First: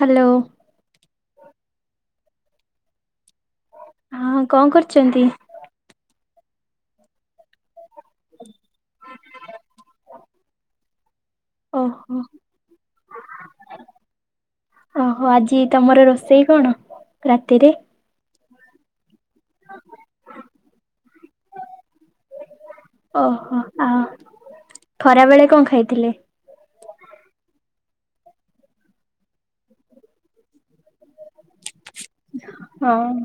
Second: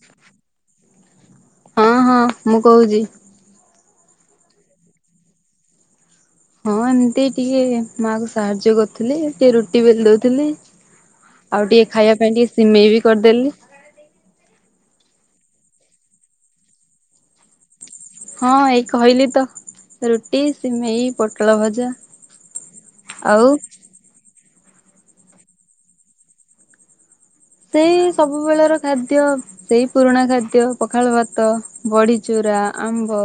Hello. ହଁ ହଁ ମୁଁ କହୁଚି। ହଁ କଣ କରୁଚନ୍ତି। ହଁ ଏମିତି ଟିକେ ମା କୁ ସାହାଯ୍ୟ କରୁଥିଲେ ଟିକେ ରୁଟି ବେଲି ଦଉଥିଲି। ଆଉ ଟିକେ ଖାଇବା ଓହୋ ପାଇଁ ଟିକେ ସିମେଇ ବି କରିଦେଲି। ଓହୋ ଆଜି ତମର ରୋଷେଇ କଣ ରାତିରେ? ହଁ ଏଇ କହିଲି ତ। ରୁଟି ସିମେଇ ପୋଟଳ ଭଜା ଆଉ ଆଉ ଖରା ବେଳେ କଣ ଖାଇଥିଲେ? ସେଇ ସବୁବେଳର ଖାଦ୍ୟ ସେଇ ପୁରୁଣା ଖାଦ୍ୟ ପଖାଳ ଭାତ। ବଡିଚୁରା ହଁ ଆମ୍ବ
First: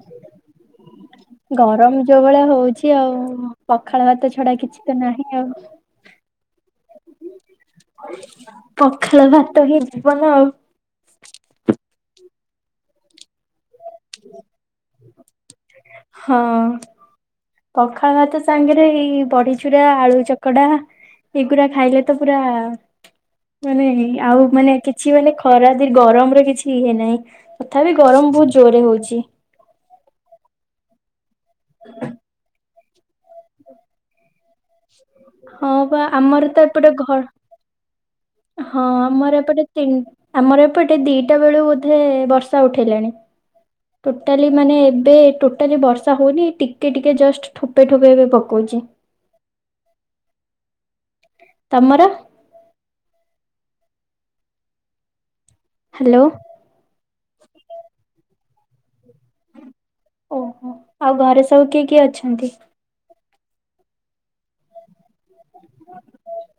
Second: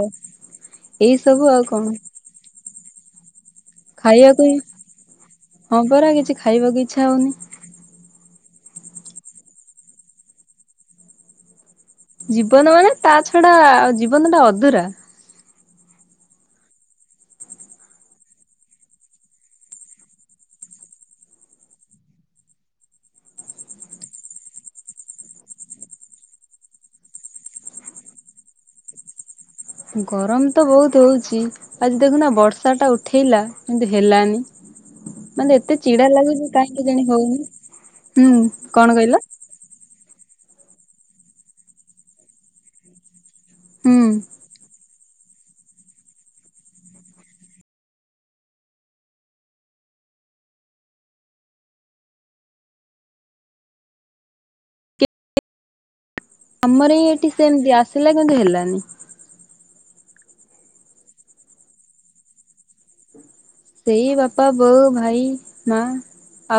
ଏଇ ସବୁ ଆଉ କଣ। ତେ ଭଳିଆ ହଉଚି। [unintelligible] ପଖାଳ ଭାତ ଖାଇବାକୁ ଛଡା କିଛି ତ ନାହିଁ ଆଉ। ହଁ ପରା କିଛି ଖାଇବାକୁ ଇଚ୍ଛା ହଉନି। ପଖାଳ ଭାତ ବି ବଲ। ଜୀବନ ମାନେ ତା ଛଡା ଜୀବନଟା ଅଧୁରା। ହଁ। ପଖାଳ ଭାତ ସାଙ୍ଗରେ ଏଇ ବଢଚୁରା ଆଳୁ ଚକଡା ଏଗୁରା ଖାଇଲେ ତ ପୁରା ମାନେ ଆଉ ମାନେ କିଛି ମାନେ ଖରାଦ ଗରମର କିଛି ଇଏ ନାହିଁ। ତଥାପି ଗରମ ବହୁତ ଜୋରରେ ହଉଚି। ଗରମତ ବହୁତ ହଉଚି ଆଜି ଦେଖୁନା ବର୍ଷାଟା ଉଠେଇଲା କିନ୍ତୁ ହେଲାନି। ମାନେ ହଁ ଏତେ ବା ଚିଡା ଆମର ଲାଗୁଛି ତ କାହିଁକି ଏପଟେ କେଜାଣି ଘ ହଉନି ହୁଁ କଣ କହିଲ? ଟିନ୍‌ଆମର ଏପଟେ ଦିଟା ବେଳୁ ବୋଧେ ବର୍ଷା ଉଠେଇଲାଣି ଟୋଟା ହୁଁ। କ୍କି ମାନେ ଏବେ ଟୋଟାଲି ବର୍ଷା ହଉନି ଟିକେ ଟିକେ ଜଷ୍ଟ ଠୋପେ ଠୋପେ ଏବେ ପକଉଚି। ତମର। ହାଲୋ। ଆମର ହିଁ ଏଠି ସେମିତି ଆସିଲା କିନ୍ତୁ ହେଲାନି। ଓହୋ ଆଉ ଘରେ ସବୁ କିଏ କିଏ ଅଛନ୍ତି? ସେଇ ବାପା ବୋଉ ଭାଇ ମା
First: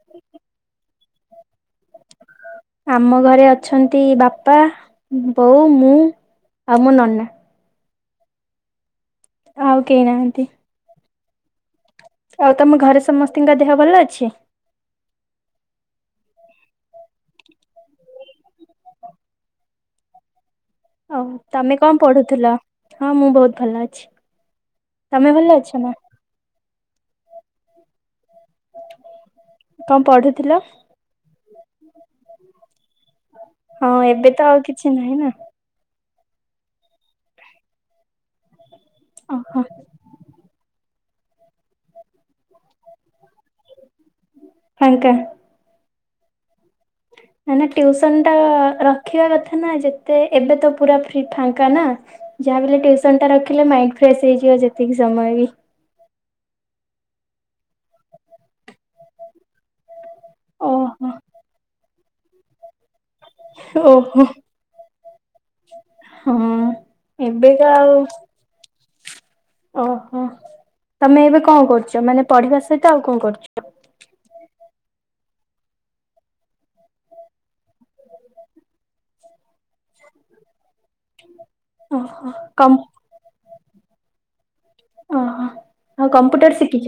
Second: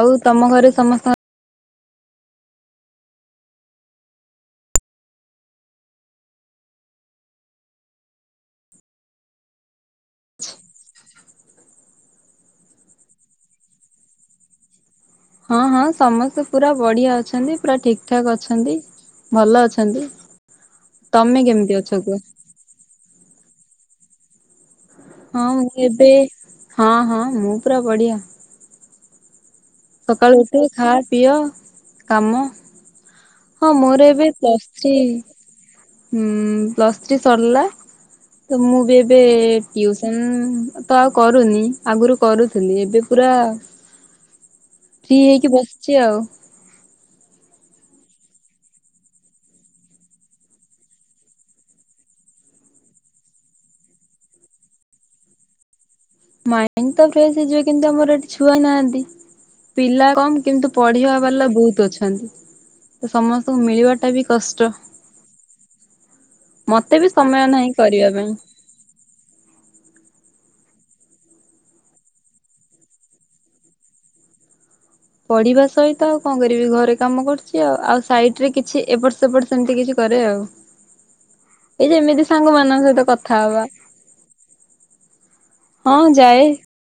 ଆଉ ତମ ଘରେ ସମସ୍ତଙ୍କ [inaudible] ଆମ ଘରେ ଅଛନ୍ତି ବାପା ବୋଉ ମୁଁ। ଆଉ ମୋ ନନା। ଆଉ କେହି ନାହାନ୍ତି। ଆଉ ତମ ଘରେ ସମସ୍ତଙ୍କ ଦେହ ଭଲ ଅଛି? ହଁ ହଁ ସମସ୍ତେ ପୁରା ବଢିଆ ଅଛନ୍ତି ପୁରା ଠିକ ଠାକ୍ ଅଛନ୍ତି। ଭଲ ଅଛନ୍ତି। ଆଉ କେମିତି ତମେ କଣ ଅଛ କୁହ ପଢୁଥିଲ ହଁ ମୁଁ ବହୁତ ଭଲ ଅଛି। ତମେ ହଁ ଭଲ ଅଛ ଙ୍ଗ ନା ଏବେ ହଁ ହଁ ମୁଁ ପୁରା ବଢିଆ। କଣ ସକାଳୁ ପଢୁଥିଲ? ଉଠି ଖାଅ ପିଅ କାମ ହଁ ମୋର ଏବେ ତ ଆଉ ପ୍ଲସ କିଛି ଥ୍ରି। ନାହିଁ ନା ହୁଁ ପ୍ଲସ୍ ଥ୍ରୀ ସରିଲା ତ ମୁଁ ଏ ଏବେ ଓହୋ ଟିଉସନ ତ ଆଉ କରୁନି ଆଗରୁ କରୁଥିଲି ଏବେ ପୁରା ଫାଙ୍କା। ଫ୍ରି ହେଇକି ବସିଛି ଆଉ। ନାଇ ନା ଟ୍ୟୁସନ ଟା ରଖିବା କଥା ନା ଯେତେ ଏବେ ତ ପୁରା ଫି ଫାଙ୍କା ନା। ଯାହାବି ହେଲେ ଟ୍ୟୁସନଟା ରଖିଲେ ମାଇଣ୍ଡ ଫ୍ରେଶ ହେଇଯିବ ଯେତିକି ସମୟ ବି। ମାଇଣ୍ଡ ତ ଫ୍ରେଶ ହେଇଯିବ କିନ୍ତୁ ଆମର ଏଠି ଛୁଆ ନାହାନ୍ତି ପିଲା କମ କିନ୍ତୁ ଓହୋ ପଢିବା ବାଲା ବହୁତ ଅଛନ୍ତି ତ ସମସ୍ତଙ୍କୁ ମିଳିବାଟା ଓହୋ। ବି କଷ୍ଟ। ହଁ ମତେ ବି ସମୟ ଏବେକା ନାହିଁ ଆଉ କରିବା ପାଇଁ। ଓହୋ ତମେ ଏବେ କଣ କରୁଛ ମାନେ ପଢିବା ସହିତ ଆଉ କଣ କରୁଛ? ପଢିବା ସହିତ ଆଉ କଣ କରିବି ଘରେ କାମ କରୁଛି ଆଉ ଆଉ ସାଇଡରେ କିଛି ଏପଟ ସେପଟ ସେମତି କିଛି କରେ ଆଉ ଏଇ ଯେମିତି ଓହୋ ସାଙ୍ଗ କମ୍ ମାନଙ୍କ ସହିତ କଥା ହବା। ଓହୋ ହଁ ଆଉ ଯାଏ। କମ୍ପ୍ୟୁଟର ଶିଖିଛ?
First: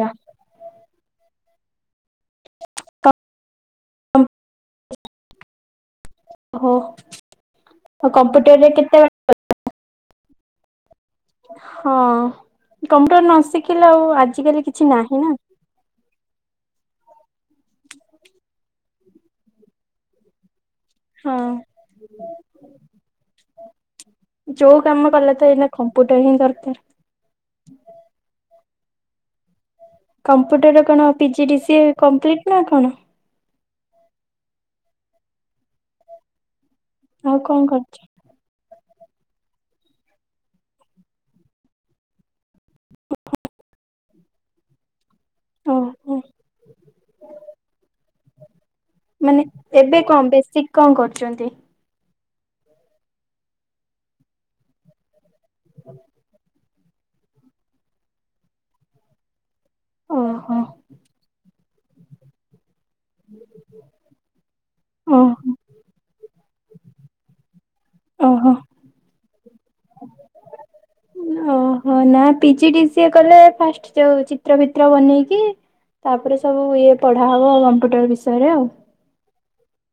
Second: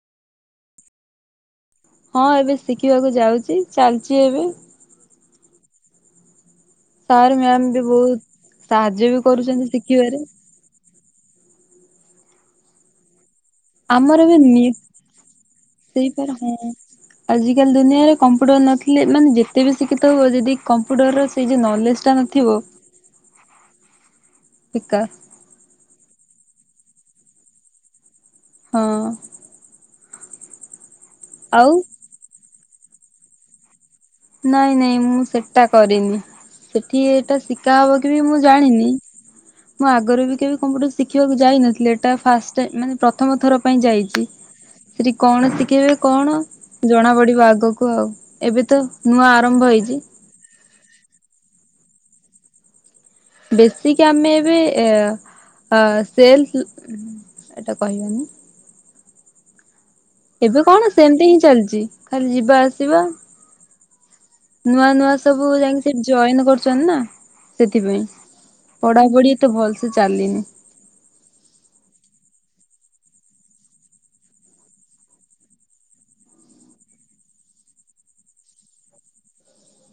ହଁ ଏବେ ଶିଖିବାକୁ ଯାଉଚି ଚାଲିଚି ଏବେ। ହ। ସାର୍ ମ୍ୟାାମ ବି ବହୁତ ସାହାଯ୍ୟ ବି କରୁଛନ୍ତି ଶିଖିବାରେ ହଁ କମ୍ପ୍ୟୁଟର ନ ଶିଖିଲେ ଆଉ ଆଜିକାଲି କିଛି ନାହିଁ ନା ସେଇପା ହୁଁ ଆଜିକାଲି ଦୁନିଆରେ କମ୍ପୁଟର ନଥିଲେ ମାନେ ଯେତେ ବି ଶିକ୍ଷିତ ଥବ ଯଦି କମ୍ପ୍ୟୁଟର ହଁ। ସେଇ ଯୋଉ ନଲେଜ ଟା ନଥିବ ଯୋଉ ଫିକା କାମ କଲେ ଏଇନା କମ୍ପ୍ୟୁଟର ହିଁ ଦରକାର। ହଁ। କମ୍ପ୍ୟୁଟରରେ କଣ ଆଉ ପିଜିଡିସିଏ କମ୍ପ୍ଲିଟ୍ ନା କଣ? ନାଇଁ ନାଇଁ ମୁଁ ସେଟା କରିନି ସେଠି ଆଉ ଏଟା କଣ ଶିକା କରୁଛ ହବ କି ବି ମୁଁ ଜାଣିନି। ମୁଁ ଆଗରୁ ବି କେବେ କମ୍ପ୍ୟୁଟର ଶିଖିବାକୁ ଯାଇନଥିଲି ଏଟା ଫାଷ୍ଟ ଟାଇମ୍ ମାନେ ପ୍ରଥମ ଥର ପାଇଁ ଯାଇଚି। ସେଠି କଣ ଶିଖେଇବେ ଓହୋ। କଣ ଜଣା ପଡିବ ଆଗକୁ ଆଉ ଏବେ ତ ନୂଆ ମାନେ ଆରମ୍ଭ ହେଇଛି ଏବେ କଣ ବେଶିକ୍ କଣ କରୁଚନ୍ତି? ବେଶିକ୍ ଆମେ ଏବେ ସେଲ୍ ଏଟା କହିବିନି ଓହୋ ଏବେ କଣ ସେମିତି ହିଁ ଚାଲିଚି ଖାଲି ଯିବା ଆସିବା ନୂଆ ନୂଆ ସବୁ ଓହୋ ଯାଇକି ସେଠ ଜଏନ୍ କରୁଛନ୍ତି ନା ସେଥିପାଇଁ ଓହୋ। ପଢାପଢି ଏତେ ଭଲ ସେ ଚାଲିନି। ଓହୋ ନା ପିଜିଡିସିଏ କଲେ ଫାଷ୍ଟ ଯୋଉ ଚିତ୍ର ଫିତ୍ର ବନେଇକି ତାପରେ ସବୁ ଇଏ ପଢା ହବ କମ୍ପ୍ୟୁଟର ବିଷୟରେ ଆଉ।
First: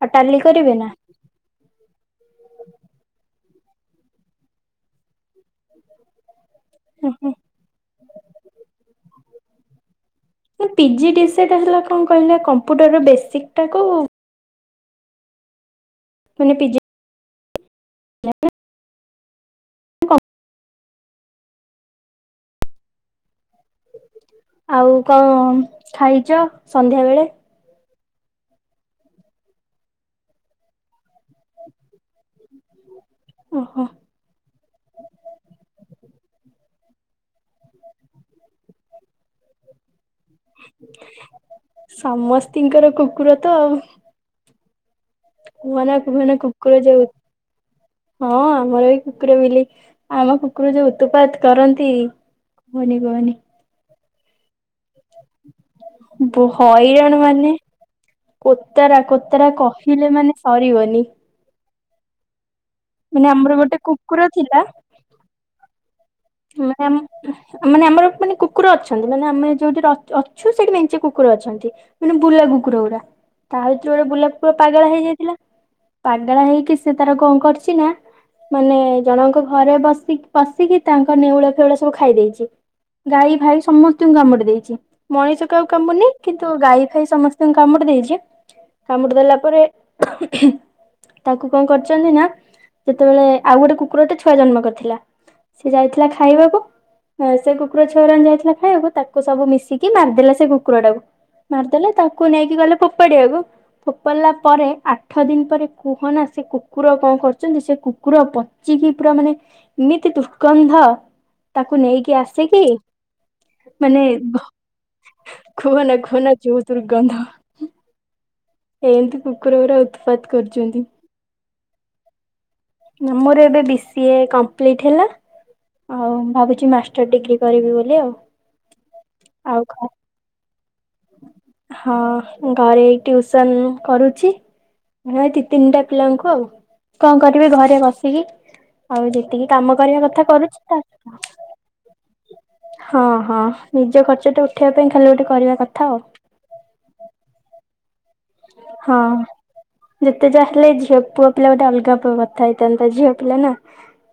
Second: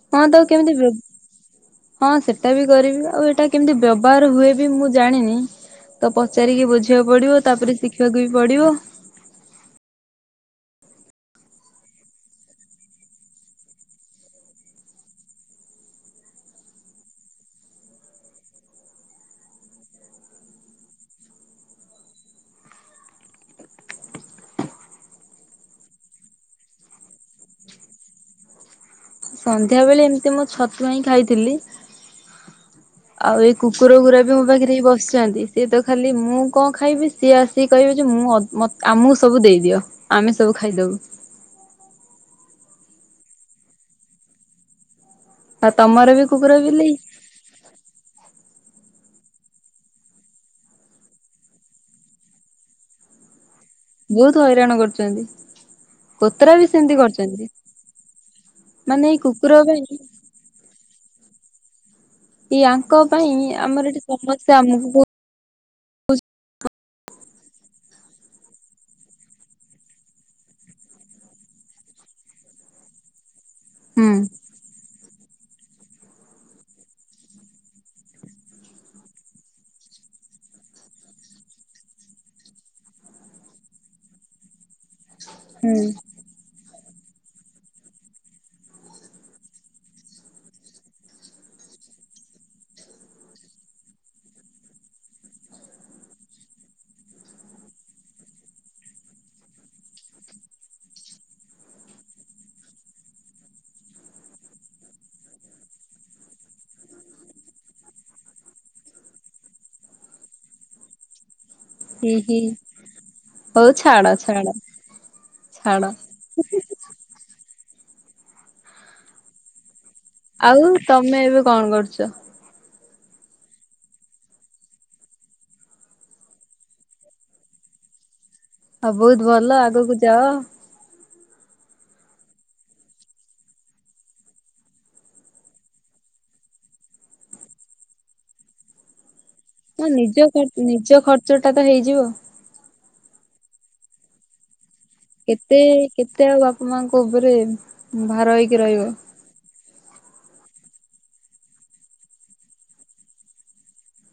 ଆଉ ହଁ ଟାଲି ତାକୁ କେମିତି କରିବେ ନା? ବେବ ହଁ ସେଟା ବି କରିବି ଆଉ ଏଇଟା କେମିତି ବ୍ୟବହାର ହୁଏ ବି ମୁଁ ଜାଣିନି। ତ ପଚାରିକି ବୁଝିବାକୁ ଓହୋ ପଡିବ ତାପରେ ଶିଖିବାକୁ ବି ପଡିବ। ପିଜିଡିସିଏ ଟା ହେଲା କଣ କହିଲେ କମ୍ପୁଟର ବେଶିକ୍ ‌ ଟା କୁ ମାନେ ପିଜିି [inaudible] ଆଉ କଣ ଖାଇଚ ସନ୍ଧ୍ୟାବେେଳେ? ସନ୍ଧ୍ୟା ବେଳେ ଏମିତି ମୁଁ ଛତୁଆ ହିଁ ଖାଇଥିଲି। ଆଉ ଏଇ ଓହୋ। କୁକୁର ଗୁରା ବି ମୋ ପାଖରେ ବସି ସିଏ ତ ଖାଲି ମୁଁ କଣ ଖାଇବି ସିଏ ଆ ସେ କହିବେ ଯେ ମୁଁ ଆମକୁ ସବୁ ଦେଇଦିଅ ଆମେ ସବୁ ଖାଇଦବୁ। ସମସ୍ତିଙ୍କର କୁକୁରତ ଆଉ। ଆଉ ତମର ବି [unintelligible] କୁକୁର ବିଲେଇ ଯୋଉ ହଁ ଆମର ବି କୁକୁର ବିଲେଇ ଆମ କୁକୁର ଯୋଉ ଉତୁପାତ କରନ୍ତି କୁହନି କୁହନି। ବହୁତ୍ ହଇରାଣ କରୁଚନ୍ତି ବୋ କୋତରାବି ସେମିତି ହଇରାଣ ମାନେ କରଚନ୍ତି। କୋତରା କୋତରା କହିଲେ ମାନେ ସରିିବନି। ଇଆଙ୍କ ମାନେ ପାଇଁ ଗୋଟେ ଆମର ଏଠି କୁକୁର ସମସ୍ୟା ଥିଲା ଆମକୁ ବହୁ [unintelligible] ମାନେ ଆମର ମାନେ କୁକୁର ଅଛନ୍ତି ମାନେ ଆମେ ଯୋଉଠି ଅଛୁ ସେଠି ମେଞ୍ଚେ କୁକୁର ଅଛନ୍ତି। ମାନେ ବୁଲା କୁକୁର ଗୁଡ଼ା ତାଭିତରୁ ଗୋଟେ ହୁଁ ବୁଲା କୁକୁର ପାଗଳା ହେଇଯାଇଥିଲା ପାଗେଳା ହେଇକି ସେତାର କଁ କରିଚିନା ମାନେ ଜଣଙ୍କ ଘରେ ବସି ପଶିକି ତାଙ୍କ ନେଉଳ ଫେଉଳ ସବୁ ଖାଇ ଦେଇଚି ଗାଈ ଫାଇ ସମସ୍ତଙ୍କୁ କାମୁଡ଼ି ଦେଇଚି ତା ମଣିଷ କାଆକୁ ହୁଁ କାମୁଡ଼ିନି? କିନ୍ତୁ ଗାଈ ଫାଇ ସମସ୍ତଙ୍କୁ କାମୁଡ଼ି ଦେଇଚି କାମୁଡ଼ି ଦେଲା ପରେ ତାକୁ କଣ କରିଚନ୍ତିନା ଯେତେବେଳେ ଆଉ ଗୋଟେ କୁକୁରଟେ ଛୁଆ ଜନ୍ମ କରିଥିଲା ସେ ଯାଇଥିଲା ଖାଇବାକୁ ହଁ ସେ କୁକୁର ଛୁଆ ଗୁରାଙ୍କୁ ଦିଆହେଇଥିଲା ଖାଇବାକୁ ତାକୁ ସବୁ ମିଶିକି ମାରିଦେଲା ସେ କୁକୁର ଟାକୁ ମାରିଦେଲେ ତାକୁ ନେଇକି ଗଲେ ଫୋପାଡ଼ିଆକୁ ଫୋପଡ଼ିଲା ପରେ ଆଠ ଦିନି ପରେ କୁହନା ସେ କୁକୁର କଣ କରୁଚନ୍ତି ସେ କୁକୁର ପ ଚିକି ପୁରା ମାନେ ଏମିତି ଦୁଷ୍ଗନ୍ଧ ତାକୁ ହି ନେଇକି ହି ଆସିକି ହଉ ମାନେ ଛାଡ ଛାଡ ଛାଡ ଖୁହନା ଖୁହନା ଯୋଉ ଦୁର୍ଗନ୍ଧ ଏମିତି କୁକୁର ଅରା ଉତୁ ଆଉ ତମେ ଏବେ କଣ କରୁଚ? ମୋର ଏବେ ବି ସି ଏ କମ୍ପ୍ଲିଟ ହେଲା ଆଉ ଭାବୁଚି ମାଷ୍ଟର ଡିଗ୍ରୀ କରିବି ବୋଲି ଆଉ। ହଉ ବହୁତ ଭଲ ଆଉ ଘ ଆଗକୁ ଯାଅ। ହଁ ଘରେ ଟିଉସନ୍ କରୁଛି। ହଁ ଦି ତିନିଟା ପିଲାଙ୍କୁ ଆଉ କଣ କରିବି ଘରେ ବସିକି ଆଉ ଯେତିକି କାମ ହଁ କରିବା ନିଜ କଥା କରୁଚି ନିଜ ଖର୍ଚ୍ଚ ତାସହିତ ଟା ତ ହେଇଯିବ। ହଁ ହଁ ନିଜ ଖର୍ଚ୍ଚତ ଉ ଖଖିବା ପାଇଁ ଖାଲି ଗୋଟେ କରିବା କେତେ କଥା କେତେ ଆଉ ବାପା ମାଙ୍କ ଉପରେ ଭାର ହେଇକି ରହିବ। ହଁ। ଯେତେ ଯାହା ହେଲେ ଝିଅ ପୁଅ ପିଲା ଗୋଟେ ଅଲଗା କଥା ହେଇଥାନ୍ତାନା ଝିଅ ପିଲାନା।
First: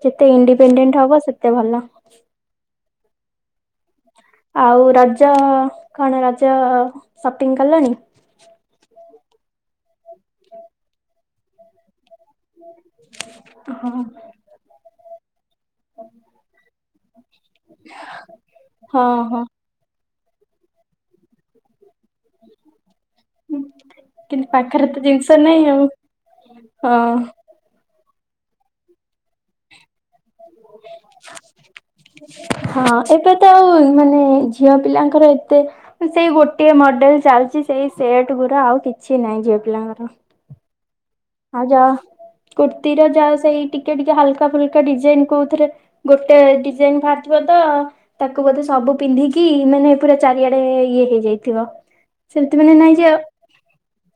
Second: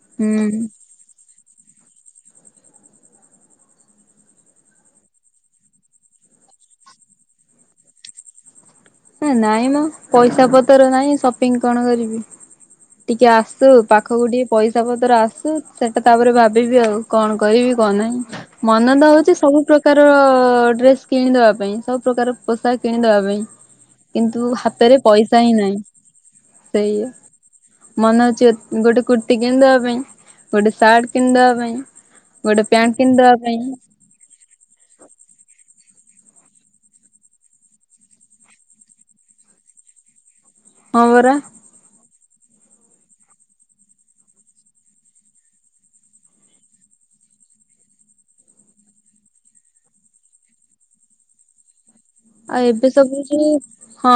ଯେତେ ହୁଁ ଇଣ୍ଡିପେଣ୍ଡେଣ୍ଟ ହବ ସେତେ ଭଲ। ଆଉ ରଜ କଣ ରଜ ସପିଂ କଲଣି? ଏନାଇଁ ମୋ ପଇସା ପତର ନାଇଁ ସପିଂ କଣ କରିବି। [inaudible] ଟିକେ ଆସୁ ହଁ। ପାଖକୁ ଟିକେ ପଇସା ପତ୍ର ଆସୁ ସେଟା ତାପରେ ଭାବିବି ଆଉ କଣ କରିବି କଣ ନାହିଁ। ମନତ ହଁ ଦଉଚି ହଁ। ସବୁ ପ୍ରକା ପ୍ରକାର ଡ୍ରେସ୍ କିଣିଦବା ପାଇଁ ସବୁ ପ୍ରକାର ପୋଷାକ କିଣିଦବା ପାଇଁ। କିନ୍ତୁ ପାଖରେ ହାତରେ ତ ଜିନିଷ ପଇସାହିଁ ନାହିଁ ଆଉ। ହଁ ସେଇବା ମନେ ଅଉଛି ଗୋଟେ କୁର୍ତ୍ତି କିଣିଦବା ପାଇଁ ଗୋଟେ ସାର୍ଟ କିଣିଦବା ପାଇଁ ଗୋଟେ ହଁ ପ୍ୟାଣ୍ଟ ଏବେ ତ କିଣିଦବା ପାଇଁ। ଆଉ ମାନେ ଝିଅ ପିଲାଙ୍କର ଏତେ ସେଇ ଗୋଟିଏ ମଡେଲ ଚାଲିଛି ସେଇ ସେଟ ଗୁରା ଆଉ କିଛି ନାହିଁ ଝିଅ ପିଲାଙ୍କର। ହଁ ପରା। ଆଉ ଯାହା କୁର୍ତ୍ତିୀର ଯାହା ସେଇ ଟିକେ ଟିକେ ହାଲକା ଫୁଲକା ଡିଜାଇନ କହୁଉଥିରେ ଗୋଟେ ଡିଜାଇନି ବାହାରିଥିବ ତ ତାକୁ ବୋଧେ ସବୁ ପିନ୍ଧିକି ମାନେ ପୁରା ଚାରିଆଡେ ଇଏ ହେଇଯାଇଥିବ। ସେମିତି ଆଉ ମାନେ ଏବେ ନାଇଁ ଯେ ସବୁ ଯୋଉଁ ହଁ।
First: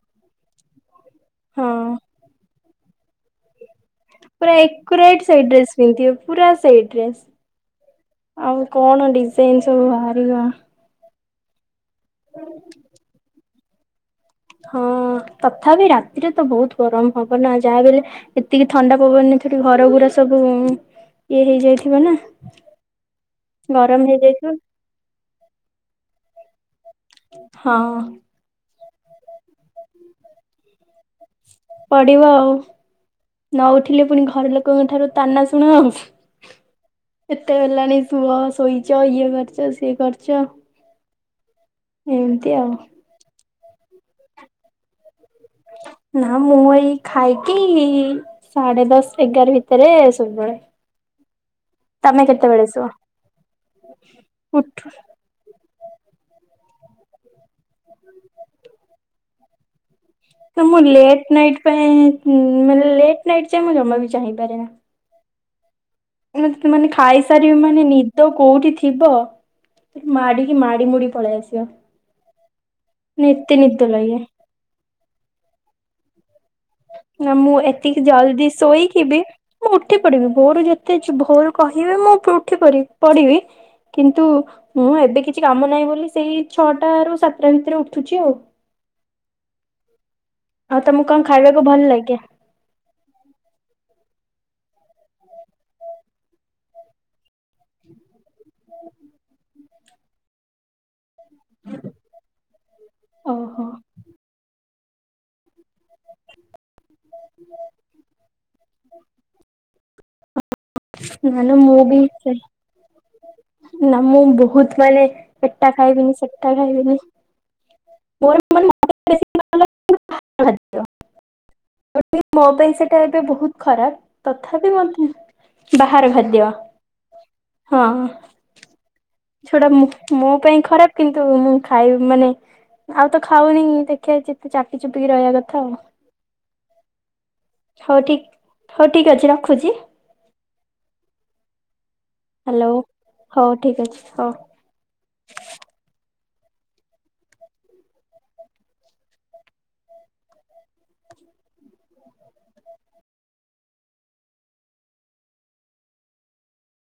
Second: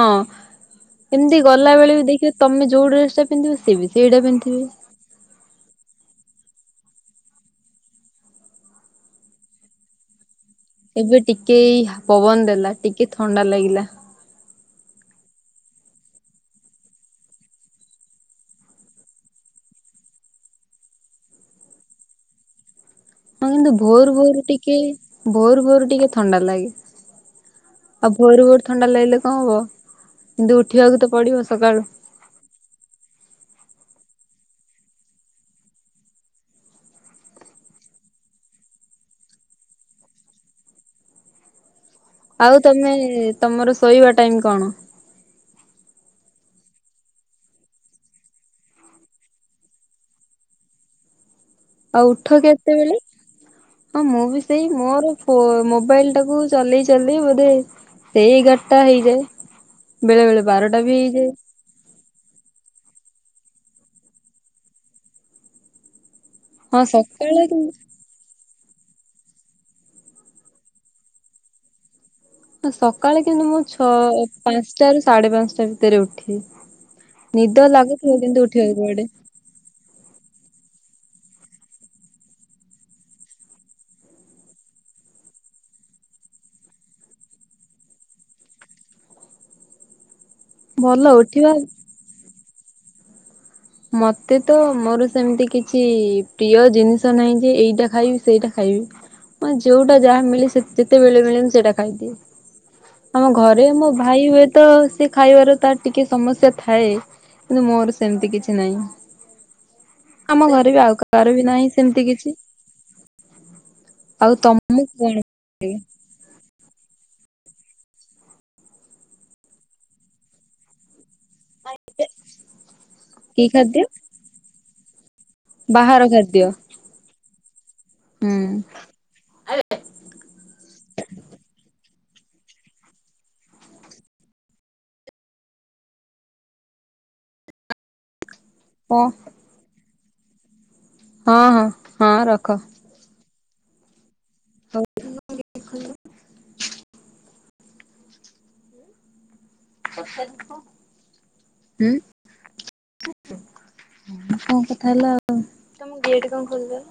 ଏମିତି ହଁ ଗଲାବେଳେ ବି ଦେଖିବ ତମେ ଯୋଉଡ୍ରେସ ଟା ପିନ୍ଧିବ ସେ ବି ସେଇଟା ପୁରା ପିନ୍ଧିବେ। ଏକରେଟ ସେଇ ଡ୍ରେସ ପିଧିଥିବେ ପୁରା ସେଇ ଡ୍ରେସ। ଆଉ କଣ ଡିଜାଇନ ସବୁ ହାରିବା। ଏବେ ଟିକେ ଏଇ ପବନ ଦେଲା ଟିକେ ଥଣ୍ଡା ଲାଗିଲା। ହଁ ତଥାପି ରାତିରେ ତ ବହୁତ ଗରମ ହବ ନା ଯାହା ବି ହେଲେ। ଏତିକି ଥଣ୍ଡା ପବନରେ ଫେରେ ଘରଘୁରା ସବୁ ଇଏ ହେଇଯାଇଥିବ ନା? ହଁ କିନ୍ତୁ ଗରମ ଭୋର ଭୋରୁ ହେଇଯାଇଥିବ ଟିକେ ଭୋର ଭୋରୁ ଟିକେ ଥଣ୍ଡା ଲାଗେ। ହଁ। ଆଉ ଭୋରୁ ଭୋରୁ ଥଣ୍ଡା ଲାଗିଲେ କଣ ହବ କିନ୍ତୁ ଉଠିବାକୁ ତ ପଡିବ ସକାଳୁ। ପଡିବ ଆଉ ନ ଉଠିଲେ ପୁଣି ଘର ଲୋକଙ୍କ ଠାରୁ ତାନା ଶୁଣ ଆଉ। ଏତେ ହେଲାନି କୁହ ସୋଇଛ ଇଏ କରିଚ ସିଏ କରିଚ। ଆଉ ତମେ ତମର ଶୋଇବା ଟାଇମ କଣ? ନା ମୁଁ ଏଇ ଖାଇକି ସାଢେ ଦଶ ଏଗାର ଭିତରେ ସୋଇପଡ଼େ। ଆଉ ଉଠ କେତେବେଳେ କେତେ ହଁ ମୁଁ ବି ସେଇ ଉଠ ମୋର ହ ମୋବାଇଲି ଟାକୁୁ ଚଲେଇ ଚାଲେଇ ବୋଧେ ସେଇଗାର ଟା ହେଇଯାଏ। ବେଳେ ବେଳେ ତ ବାରଟା ମୁଁ ବି ହେଇଯାଏ ଲେଟ୍ ନାଇଟ୍ ପାଇଁ ମାନେ ଲେଟ୍ ନାଇଟ୍ ଯାଏ ମୁଁ ଜମା ବି ଚାହିଁପାରେ ନା। ହଁ [inaudible] ସକାଳେ ଖାଇସାରିବି କିନ୍ତୁ ମାନେ ନି ତ କୋଉଠି ଥିବ ମାଡିକି ମାଡି ମୁଡି ପଳେଇ ଆସିବା। ସକାଳେ କିନ୍ତୁ ମୁଁ ଛ ଲାଗେ ପାଞ୍ଚଟା ର ସାଢେ ପାଞ୍ଚଟା ଭିତରେ ଉଠେ। ନା ମୁଁ ନିଦ ଏତିକି ଲାଗୁଥିବ କିନ୍ତୁ ଜଲଦି ଉଠିବାକୁ ପଡେ ଶୋଇକିବି? ମୁଁ ଉଠି ପଢିବି ଭୋରୁ ଯେତେ ଭୋଲ କହିବେ ମୁଁ ଉଠିି ପଢିବି। କିନ୍ତୁ ମୁଁ ଏବେ କିଛି କାମ ନାହିଁ ବୋଲି ସେଇ ଛଅଟା ରୁ ସାତଟା ଭିତରେ ଉଠୁଛି ଆଉ। ଆଉ ଭଲ ତମକୁ କଣ ଉଠିବା ଖାଇବାକୁ ଭଲ ଲାଗେ? ମତେ ତ ମୋର ସେମିତି କିଛି ପ୍ରିୟ ଜିନିଷ ନାହିଁ। ଯେ ଏଇଟା ଖାଇବି ସେଇଟା ଖାଇବି ମାନେ ଯୋଉଟା ଯାହା ମିଳେ ସେ ଯେତେବେଳେ ମିଳେ ମୁଁ ସେଇଟା ଖାଇଦିଏ ଆମ ଓହୋ ଘରେ ମୋ ଭାଇ ହୁଏ ତ ସେ ଖାଇବାର ତାର ଟିକେ ସମସ୍ୟା ଥାଏ କିନ୍ତୁ ମୋର ସେମିତି କିଛି ଆମ ଘରେ ବି ଆଉ କାହାର ନା ବି ନା ନାହିଁ ମୁଁ ବି ସେମିତି କିଛି। ନା ମୁଁ ଆଉ ବହୁତ ତମକୁ ମାନେ କଣ ପେଟା ଖାଇବିନି ସେ ଖାଇଦି [unintelligible] [unintelligible] ମୋ ପାଇଁ ସେଟା ଏବେ କି ବହୁତ ଖାଦ୍ୟ ଖରାପ। ତଥାପି ମତେ ବାହାର ଖାଦ୍ୟ ହଁ। ଛୋଟା ମୋ ପାଇଁ ଖରାପ କିନ୍ତୁ ମୁଁ ଖାଇ ମାନେ ଆଉ ତ ଖାଉନି ଦେଖିବା ଏତେ ଚାପି ଚୁପିକି ରହିବା କଥା ଆଉ। ହଉ ଠିକ ହଉ ହୁଁ। ଠିକ ଅଛି ରଖୁଛି? ହଁ ହଁ। ରଖ ହ୍ୟାଲୋ ହଉ ଠିକ ଅଛି ହଉ ହଉ ହୁଁ। ଆ କଣ କଥା ହେଲା ଆଉ ତମ ଗେଟ କଣ ଖୋଲଛ?